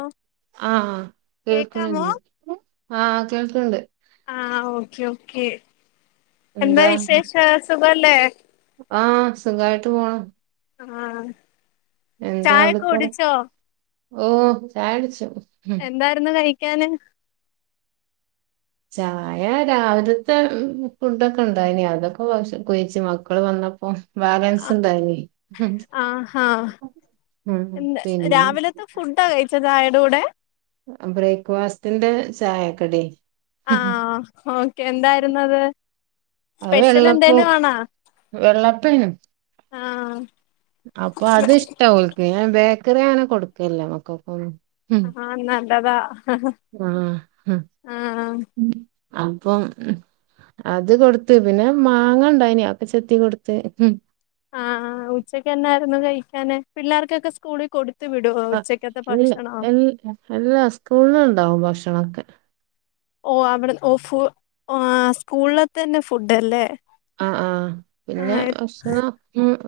ആ ആഹ കേക്കാമോ കേൾക്കണില്ല ആഹ് കേൾക്കണ്ട് ആ ഓക്കെ ഓക്കെ എന്താ വിശേഷ സുഖല്ലേ ആഹ സുഖമായിട്ട് പോണൂ ആഹ ചായ ക്കെ അവിടുത്തെ കുടിച്ചോ ഓ ചായുടച്ചു എന്തായിരുന്നു കഴിക്കാന് ചായ രാവിലത്തെ ഫുഡൊക്കെ ഉണ്ടായിനി അതൊക്കെകഴിച്ചു മക്കള് വന്നപ്പോ ബാലൻസ് ഉണ്ടായിനി ഉം ആഹ് ആഹ് ഉം. എന്താ പിന്നെ രാവിലത്തെ ഫുഡാ കഴിച്ചത് ചായയുടെ കൂടെ ബ്രേക്ക്ഫാസ്റ്റിന്റെ ചായക്കടി ആഹ് ഓക്കെ എന്തായിരുന്നത് അത് സ്പെഷ്യൽ വെള്ളപ്പ എന്തേലും ആണാ വെള്ളപെയ്നി ആഹ് അപ്പൊ അത് ഇഷ്ടഓല്ക്ക് ഞാൻ ബേക്കറി അങ്ങനെ കൊടുക്കല്ല മക്കക്കൊന്നും ആഹ് നല്ലതാ ആഹ് ആ അപ്പം അത് കൊടുത്ത് പിന്നെ മാങ്ങ ഉണ്ടായിനി അതൊക്കെ ചെത്തി കൊടുത്ത് ആഹ് ആ ഉച്ചക്ക് എന്നായിരുന്നു കഴിക്കാന് പിള്ളേർക്കൊക്കെ സ്കൂളിൽ കൊടു ആ ഇല്ല എ എല്ലാ സ്കൂളില് ഉണ്ടാവും ഭക്ഷണൊക്കെ ഓ അവിടെ ഓ ഫു സ്കൂളിൽതന്നെ ഫുഡ്ല്ലേ ആ ആഹ് പിന്നെഭക്ഷണം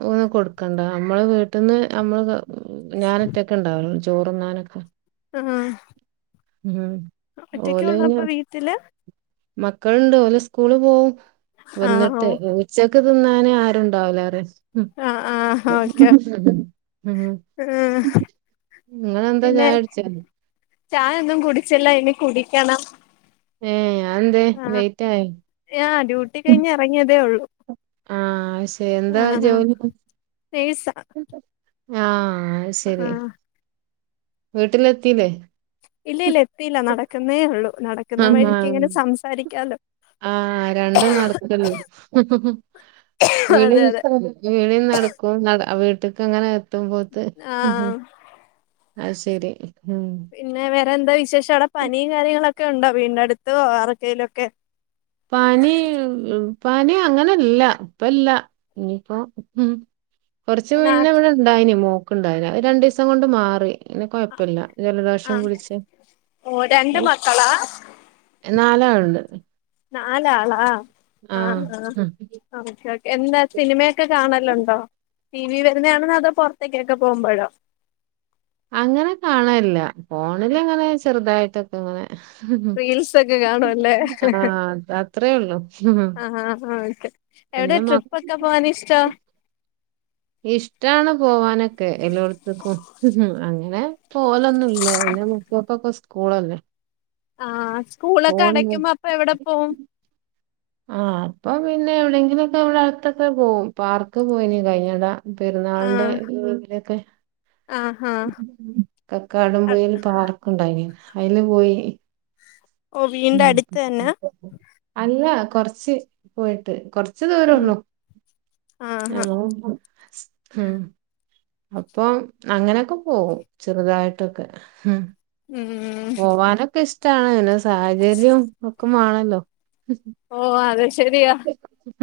ഒന്ന് കൊടുക്കണ്ട നമ്മള് വീട്ടിൽന്ന് നമ്മള് ഞാന് ഒറ്റക്കെ ഇണ്ടാവല്ലോ ചോറ്ന്നാനൊക്കെ ആഹ് ഉം ഓല്ന്ന വീട്ടില് മക്കളുണ്ട് ഓല് സ്കൂള് പോകും ആഹ് വന്നിട്ട് ഉച്ചക്ക് തിന്നാൻ ആരുണ്ടാവൂല അറിയാ ആഹ് ആഹ് ഓക്കെ ഉം ആഹ് നിങ്ങെന്താ ചായ കുടിച്ച ചായൊന്നും കുടിച്ചില്ല ഇനി കുടിക്കണം ഏ അതെന്തേ ആഹ് ലേറ്റ് ആയോ ആഹ് ഡ്യൂട്ടി കഴിഞ്ഞ് ഇറങ്ങിയതേ ഉള്ളൂ പക്ഷെ എന്താ ആഹ് ജോലി നേഴ്സാ ആഹ് ആഹ് വീട്ടിലെത്തില്ലേ ഇല്ല ഇല്ല എത്തിയില്ല നടക്കുന്നേ ഉള്ളൂ നടക്കുന്ന ആഹ് വഴിക്ക് ഇങ്ങനെ സംസാരിക്കാലോ ആഹ് രണ്ടും നടക്കള്ളൂ വിളി അതെ അതെ വിളി നടക്കും വീട്ട്ക്ക് അങ്ങനെ എത്തുംപോത്ത് ആഹ് അ ത്ശരി പിന്നെ വേറെന്താ വിശേഷം അവിടെ പനിയും കാര്യങ്ങളൊക്കെ ഉണ്ടോ വീടിനടുത്തോ അടുത്തോ ആർക്കെയിലൊക്കെ പനി പാനി അങ്ങനെല്ല ഇപ്പല്ല ഇനിയിപ്പോ ഉം കൊറച്ച് മുന്നേ ഇവിടെ ഇണ്ടായിന് മോക്ക് ണ്ടായിനി അ ത് രണ്ടു ദിവസം കൊണ്ട് മാറി ഇന്ന് കൊഴപ്പല്ല ജലദോഷം ആഹ് പിടിച്ച് ഓ രണ്ട് മക്കളാ അ നാലാൾണ്ട് നാലാളാ ആഹ് ആഹ് ഓക്കെ ഓക്കെ എന്താ സിനിമയൊക്കെ കാണലുണ്ടോ ടി വി വരുന്നതാണെന്ന് അതോ പൊ റത്തേക്കൊക്കെ പോകുമ്പോഴോ അങ്ങനെ കാണല്ല ഫോണില് അങ്ങനെ ചെറുതായിട്ടൊക്കെ ഇങ്ങനെ റീൽസ് ഒക്കെ കാണുവല്ലേ ആ അത്രയേ ഉള്ളു ആഹ് ആഹ് ഓക്കെ എവിടെ ട്രിപ്പ് ഒക്കെ പോവാന് ഇഷ്ടം ഇഷ്ടാണ് പോവാനൊക്കെ എല്ലോടത്തെക്കും അങ്ങനെ പോവലൊന്നും ഇല്ല പിന്നെ മക്കക്കൊക്കെ സ്കൂളോറന്നു ആ സ്കൂളൊക്കെ അടക്കുമ്പോ അപ്പൊ എവിടെ പോവും ആ അപ്പൊ പിന്നെ എവിടെയങ്കിലുമൊക്കെ ഇവിടെ അടുത്തൊക്കെ പോവും പാർക്ക് പോയിന് കഴിഞ്ഞട പെരുന്നാളിന്റെ ആഹ് ലീവിലൊക്കെ ആഹാ കക്കാടം പൊയ്യെല് പാർക്കുണ്ടായിന് അതില് പോയി ഓ വീടിന്റെ ഉം അടുത്ത് തന്നെ അല്ല കൊറച്ച് പോയിട്ട് കൊറച്ച് ഉം ദൂരള്ളു ആഹാ ഹ അപ്പം അങ്ങനൊക്കെ പോവും ചെറുതായിട്ടൊക്കെ ഉം പോവാനൊക്കെ ഇഷ്ടാണ് പിന്നെ സാഹചര്യം ഒക്കെ വാണല്ലോ ഓ അത് ശെരിയാ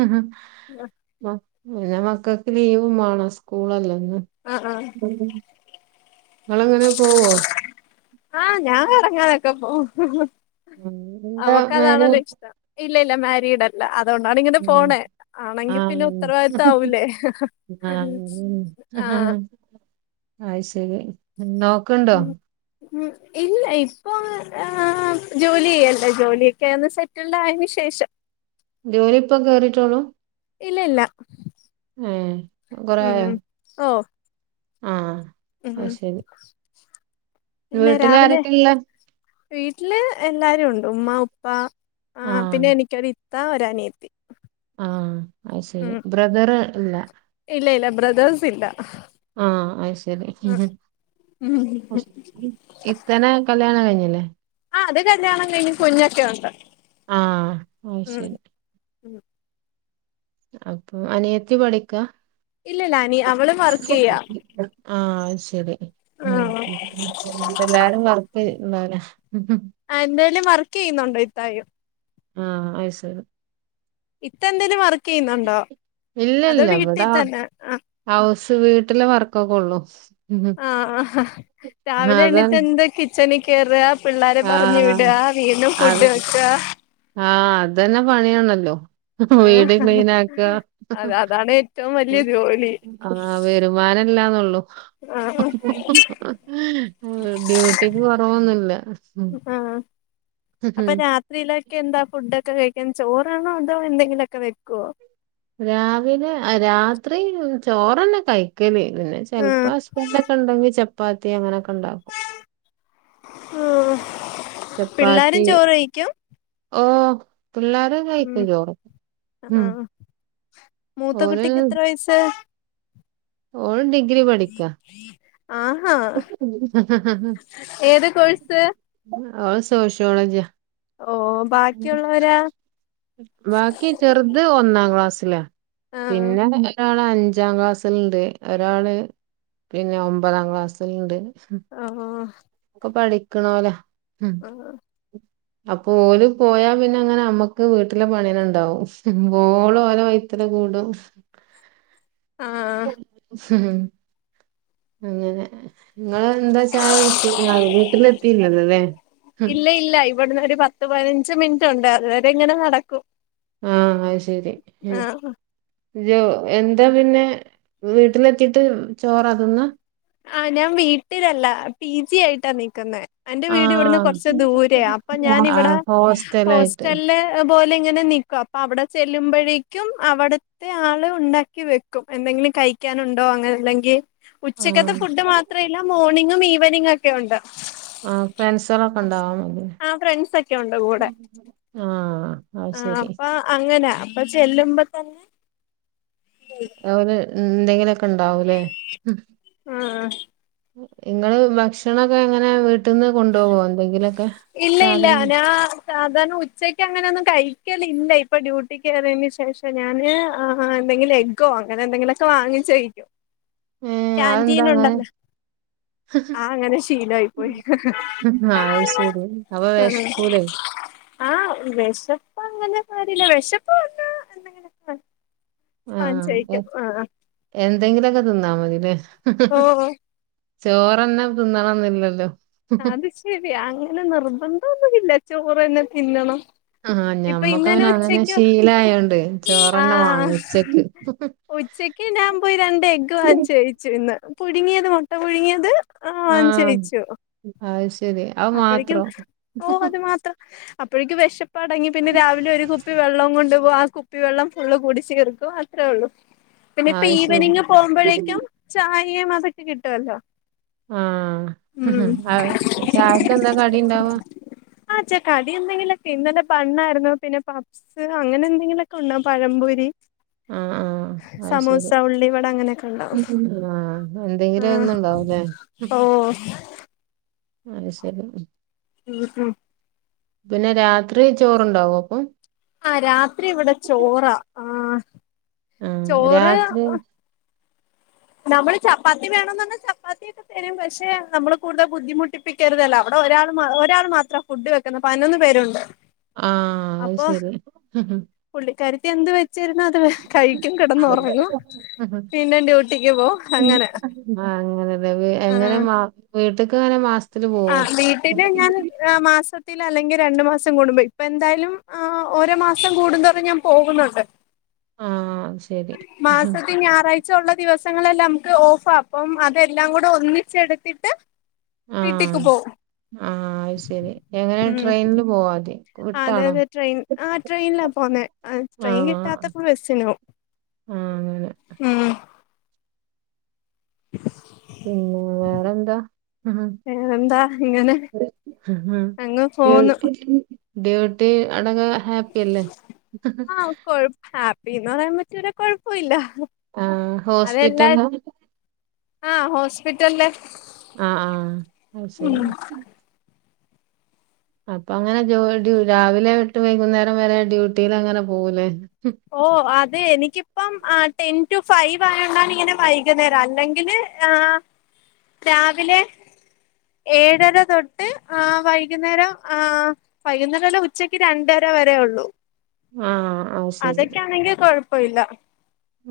ആ ആ ന്നെ മക്കൾക്ക് ലീവും വേണോ സ്കൂളലിരുന്ന് ആഹ് ആഹ് ഇങ്ങള് എങ്ങനെ പോവോ ആ ഞാൻ കറങ്ങാനൊക്കെ പോവും ഉം. എന്താ നമ്മക്ക് മാരേ അതാണല്ലോ ഇഷ്ടം ഇല്ല ഇല്ല മാരീഡ് അല്ല അതുകൊണ്ടാണ് ഇങ്ങനെ ഉം പോണെ ആണെങ്കിൽ പിന്നെ ആഹ് ഉത്തരവാദിത്തം ആവില്ലേ ആ [inaudible] അയ് ശരി നോക്ക് ണ്ടോ ഉം ഉം ഇല്ല ഇപ്പൊ ആ ജോലി ചെയ്യല്ലേ ജോലിയൊക്കെന്ന് സെറ്റിൽഡ് ആയെന് ശേഷ ശേഷം ജോലി ഇപ്പൊ കേറിട്ടോളൂ ഇല്ല ഇല്ല ഏ കൊറേ ഉം ആയോ ഓ ആഹ് ഉം പിന്നെ വീട്ടില് രാവിലെ ആരൊക്കെ ഇള്ളെ വീട്ടില് എല്ലാരും ഉണ്ട് ഉമ്മ ഉപ്പ ആഹ് പിന്നെ എനിക്കൊരു ഇത്ത ഒരനിയത്തി ആ അത് ശരി ഉം ബ്രദറ് ഇല്ല ഇല്ല ഇല്ല ബ്രദേഴ്സ് ഇല്ല. ആ അത് ശരി ഉം ഇത്താനെ കല്യാണം കഴിഞ്ഞില്ലേ ആ അത് കല്യാണം കഴിഞ്ഞ് കുഞ്ഞൊക്കെ ഉണ്ട് ആഹ് അത് ഉം ശരി ഉം അപ്പൊ അനിയത്തി പഠിക്ക ഇല്ലല്ല അനി അവള് വർക്ക് ചെയ്യാ ആ അയ് ശ ശരി ഉം ആഹ് എല്ലാരും വർക്ക് ഇണ്ടാവുല്ലേ ആ എന്തായാലും വർക്ക് ചെയ്യുന്നുണ്ടോ ഇത്തായും ആ അയി ശരി. ഇത്ത എന്തേലും വർക്ക് എ യ്യുന്നുണ്ടോ ഇല്ല അതോ ഇല്ല വീട്ടി ഇവിടെ തന്നെ ആ ഹൗസ് വീട്ടിലെ വർക്കൊക്കെള്ളൂ ആ ആ രാവിലെ എണീറ്റ് അതാണ് എന്നും കിച്ചണീ കേറ പിള്ളേരെ പറഞ്ഞു വിട ആഹ് വീണ്ടും ഫുഡ് വെക്ക ആ അതന്നെ പണിയണല്ലോ വീട് ആഹ് ക്ലീൻ ആക്ക അത് അതാണ് ഏറ്റവും വലിയ ജോലി ആ വരുമാനം കിട്ടുന്നില്ലന്നെ ഉള്ളു ആഹ് ഡ്യൂട്ടിക്ക് കൊ റവൊന്നുല്ല ആ അപ്പൊ രാത്രിയിലൊക്കെ എന്താ ഫുഡൊക്കെ കഴിക്കാൻ ചോറ് ആണോ അതോ എന്തെങ്കിലുമൊക്കെ വെക്കുവോ രാവിലെ രാത്രി ചോറ് എന്നെ കഴിക്കല് പിന്നെ ആഹ് ചെലപ്പോ ഹസ്ബന്റൊക്കെ ഉണ്ടെങ്കി ചപ്പാത്തി അങ്ങനെയൊക്കെ ഉണ്ടാക്കും പിള്ളാരും ചോറ് കഴിക്കും ഓ പിള്ളേര ഉം കഴിക്കും ചോറ് ഉം ആഹ് മൂത്ത ഓല് കുട്ടിക്ക് എത്ര വയസ്സ് ഓള് ഡിഗ്രി പഠിക്കാ ആഹാ ഏത് കോഴ്സ് ഓള് സോഷോളജിയ ഓ ബാക്കിയുള്ളവരോ ബാക്കി ചെറുത് ഒന്നാം ക്ലാസ്സില ആഹ് പിന്നെ ഒരാൾ അഞ്ചാം ക്ലാസ്സിൽ ഉണ്ട് ഒരാള് പിന്നെ ഒമ്പതാം ക്ലാസ്സിൽ ഉണ്ട് ഓഓ പഠിക്കണോല്ല ആഹ് അപ്പൊ ഓര് പോയാ പിന്നെ അങ്ങനെ നമ്മക്ക് വീട്ടിലെ പണി ഉണ്ടാവും മോള് ഓലെ വഴികല. കൂട ആഹ് ഹു ഹും അങ്ങനെ നിങ്ങള് എന്താ ചായ കുടിച്ചുകു ണോ വീട്ടിലെത്തി വീട്ടിലെത്തി ഇല്ലല്ലോ ലേ- ഇവിടന്ന് ഒരു പത്ത് പതിനഞ്ച് മിനിറ്റ്ണ്ട് അതുവരെങ്ങനെ നടക്കും. ആഹ് അത് ശരി ഉം. ആഹ് രോ എന്താ പിന്നെ വീട്ടിലെത്തിട്ട് ചോറ തിന്നാ. ആഹ് ഞാൻ വീട്ടിലല്ല പി ജി ആയിട്ടാ നിക്കുന്നെ എന്റെ വീട് ഇവിടുന്ന് ആഹ് കുറച്ച് ദൂരയാ അപ്പോ ഞാനിവിടെ ആഹ് ഹോസ് ഹോസ്റ്റലായിട്ട് റ്റലിലെ ബോയ് ഇങ്ങനെ നിക്കാ അവിടെ ചെല്ലുമ്പോഴേക്കും അവിടത്തെ ആള് ഉണ്ടാക്കി വെക്കും. എന്തെങ്കിലും കഴി കിക്കാനുണ്ടോ അങ്ങനെല്ലെങ്കി ആഹ് ഫുഡ് മാത്ര ഇല്ല മോർണിങ്ങും ഈവനിങ്ങും ഒക്കെ ഉണ്ട്. ആഹ് ഫ്രണ്ട്സളൊക്കെ ഉണ്ടാവാൻ മതി ആ ഫ്രണ്ട്സക്കെ ഉണ്ട് കൂടെ. ആഹ് അത് ആ ശരി അപ്പൊ അങ്ങനെ അപ്പൊ ചെല്ലുമ്പോ തന്നെ അവര് എന്തെങ്കിലൊക്കെ ഇണ്ടാവൂലേ. ആഹ് നിങ്ങള് ഭക്ഷണൊക്കെ എങ്ങനെ വീട്ടിൽന്ന് കൊണ്ടുപോകോ എന്തെങ്കിലൊ ഇല്ല ഇല്ല ഞാ സാധാരണ ഉച്ചക്ക് അങ്ങനെ ഒന്നും കഴി ക്കലില്ല ഇപ്പൊ ഡ്യൂട്ടിക്ക്റിയതിനന് ശേഷം ഞാന് എന്തെങ്കിലും എഗ്ഗോ അങ്ങനെ എന്തെലൊക്കെ വാങ്ങി ഏ അതെന്താ കാന്റീൻ അങ്ങനെ ഉണ്ടല്ലോ. ആഹ് അങ്ങനെ ശീലായി പോയി. ആ അത് ശരി അപ്പൊ ഹ് വിശക്കൂലേ അ ആ വെഷ അപ്പ അങ്ങനെ കാര്യല്ല. വിഷപ്പങ്ങനൊക്കെ ആഹ് എന്തെങ്കിലൊക്കെ തിന്നാ മതില്ലേ. ഓ ഓ ചോറന്നെ തിന്നണം എന്നില്ലല്ലോ. അത് ശെരിയാ. അങ്ങനെ നിർബന്ധൊന്നുല്ല. ചോറ്ന്നെ തിന്നണം ആഹ് ഇപ്പൊ ഞമ്മക്ക് ഇന്നലെ പിനെ അങ്ങനെ ഉച്ചക്ക് ശീല ആയോണ്ട് ആ ചോറെന്ന വാങ്ങി ഉച്ചക്ക് ഉച്ചക്ക് ഞാൻ പോയി രണ്ട് എഗ് വാങ്ങിച്ചു കഴിച്ചു. ഇന്ന് പുഴുങ്ങിയത് മുട്ട പുഴുങ്ങിയത്. ആ ആഹ് ജയിച്ചു അത് ശരി അത് അപ്പോഴേക്കും മാത്രം ഓ അത് മാത്രം അപ്പോഴേക്ക് വിഷപ്പ അടങ്ങി. പിന്നെ രാവിലെ ഒരു കുപ്പി വെള്ളം കൊണ്ട് ഒ ആ കുപ്പിവെള്ളം ഫുള് കുടിച് തീർത്തു അത്രയേ ഉള്ളൂ പിന്നെ ഇപ്പ അത് ഈവനിങ് ശരി പോകുമ്പോഴേക്കും ചായയും അതൊക്കെ കിട്ടുവല്ലോ. ആഹ് ഉം അത് ശെരി. ചായക്ക് എന്താ കടി ഉണ്ടാവാ ഇന്ന് ന്നെ ബൺ ആയിരുന്നു പിന്നെ പപ്സ് അങ്ങനെ എന്തെങ്കിലും ഒക്കെ ഉണ്ടാകും. പഴം പൊരി ആ ആ അയ്ശെരി ഉള്ളിവട അങ്ങനെയൊക്കെ ഉണ്ടാവും ആഹ് ആ എന്തെങ്കിലും ഒന്നുംണ്ടാവൂല്ലേ ഓ അത് ശെരി ഉം ഉം പിന്നെ രാത്രി ചോറുണ്ടാവോ അപ്പം ആ രാത്രി ഇവിടെ ചോറ ആഹ് ചോറ് രാത്രി നമ്മള് ചപ്പാത്തി വേണംന്ന് പറഞ്ഞാ ചപ്പാത്തിയോക്കെ തരും പക്ഷെ നമ്മള് കൂടുതൽ ബുദ്ധിമുട്ടിപ്പിക്കരുതല്ലോ അവടെ ഒരാൾ ഒരാൾ മാത്രം ഫുഡ് വെക്കുന്ന പതിനൊന്ന് പേരുണ്ട് ആ അത്ശെരി ഹ് ഹ് കരുതി എന്ത് വെച്ചിരുന്ന അത് കഴിക്കും കെടന്ന് ഒറങ്ങും ആഹ് പിന്നെ ഡ്യൂ ട്ടിക്ക് പോം അങ്ങനെ അങ്ങനെല്ലേ എങ്ങനെ വീട്ടക്ക്ങ്ങനെ മാസ് ആ വീട്ടില് ഞാൻ മാസത്തില് അല്ലെങ്കിൽ രണ്ടു മാസം കൂടുമ്പോ ഇപ്പ എന്തായാലും ആ ഓരോ മാസം കൂടും തോറും ഞാൻ പോകുന്നുണ്ട് ആ ശെരി ഉം ച്ചാ ഒള്ള ദിവസങ്ങളെല്ലാം നമുക്ക് ഓഫാ അപ്പം അതെല്ലാം കൂടെ ഒന്നിച്ചെടുത്തിട്ട് ആഹ് വീട്ടിക്ക് പോവും ആഹ് അത് ശരി എങ്ങനെയ ട്രെയിനില് പോവോ അവിടെ ആ അതെ അതെ ട്രെയിൻ ആ ട്രെയിനിലാ പോന്നെ ട്രെയിൻ ആഹ് കിട്ടാത്തപ്പോ ബെസ്സിനോം ആ അങ്ങനെ ഉം പിന്നെ വേറെ എന്താ ആ വേറെന്താ ഇങ്ങനെ അങ്ങ് കേ പോന്നു [inaudible] ഡ്യൂട്ടി അവടൊക്കെ ഹാപ്പി അല്ലേ പ്പിന്ന് പറയാൻ പറ്റൂല്ല കൊഴപ്പൊല്ല ആ ഹോസ്പിറ്റൽ ആ ഹോസ്പിറ്റലില് ആ ആ അയ്ശെരി അപ്പൊ അങ്ങനെ ജോ ഡ്യൂ രാവിലെ തൊട്ട് വൈകുന്നേരം വരെ ഡ്യൂട്ടിൽ അങ്ങനെ പോകൂലേ ഓ അതെ എനിക്കിപ്പം ആ ടെൻ ടു ഫൈവ് ആയതോണ്ടാണ് ഇങ്ങനെ വൈകുന്നേരം അല്ലെങ്കിൽ ആ രാവിലെ ഏഴര തൊട്ട് ആ വൈകുന്നേരം ആ വൈകുന്നേരംല്ല ഉച്ചക്ക് രണ്ടര വരേ ഒള്ളൂ ആ അത് ശരി അതൊക്കൊയാണെങ്കിൽ കൊഴപ്പ ഇല്ല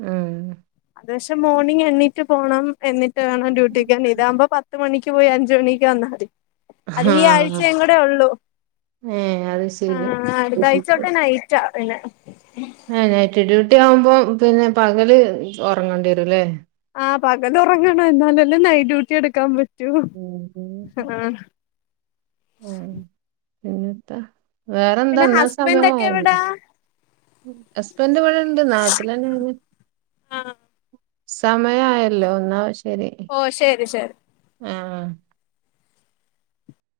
ഉം അത്ശേ മോർണിംഗ് എണീറ്റു പോണം എന്നിട്ട് വേണം ഡ്യൂട്ടിക്ക് വരാൻ ഇതാകുമ്പോ പത്ത് മണിക്ക് പോയി അഞ്ച് മണിക്ക് വന്നാൽ മതി അത് ഈ ആ ആഴ്ചേയും കൂടെ ഒള്ളൂ ഏ അത് ആ ശരി അടുത്ത ആഴ്ചോട്ട് നൈറ്റാ പിന്നെ ആ നൈറ്റ് ഡ്യൂട്ടി ആവുമ്പോ പിന്നെ പകല് ഒറങ്ങേണ്ടിരുംല്ലേ ആ പകൽ ഉറങ്ങണം എന്നാലല്ലേ നൈറ്റ് ഡ്യൂട്ടി എടുക്കാൻ പറ്റു ഉം റ്റൂ ആ ഉം ആ. പിന്നെത്താ വേറെന്താെ പിന്നെ ന്നാ ഹസ്ബൻഡ് ഒക്കെ സമയായില്ലേ എവിടാ ഹസ്ബൻഡ് ഇവിടെണ്ട് നാട്ടിലെന്നെണ് ആ സമയായല്ലോ എന്നാ ഓ ശെരി ശെരി ആ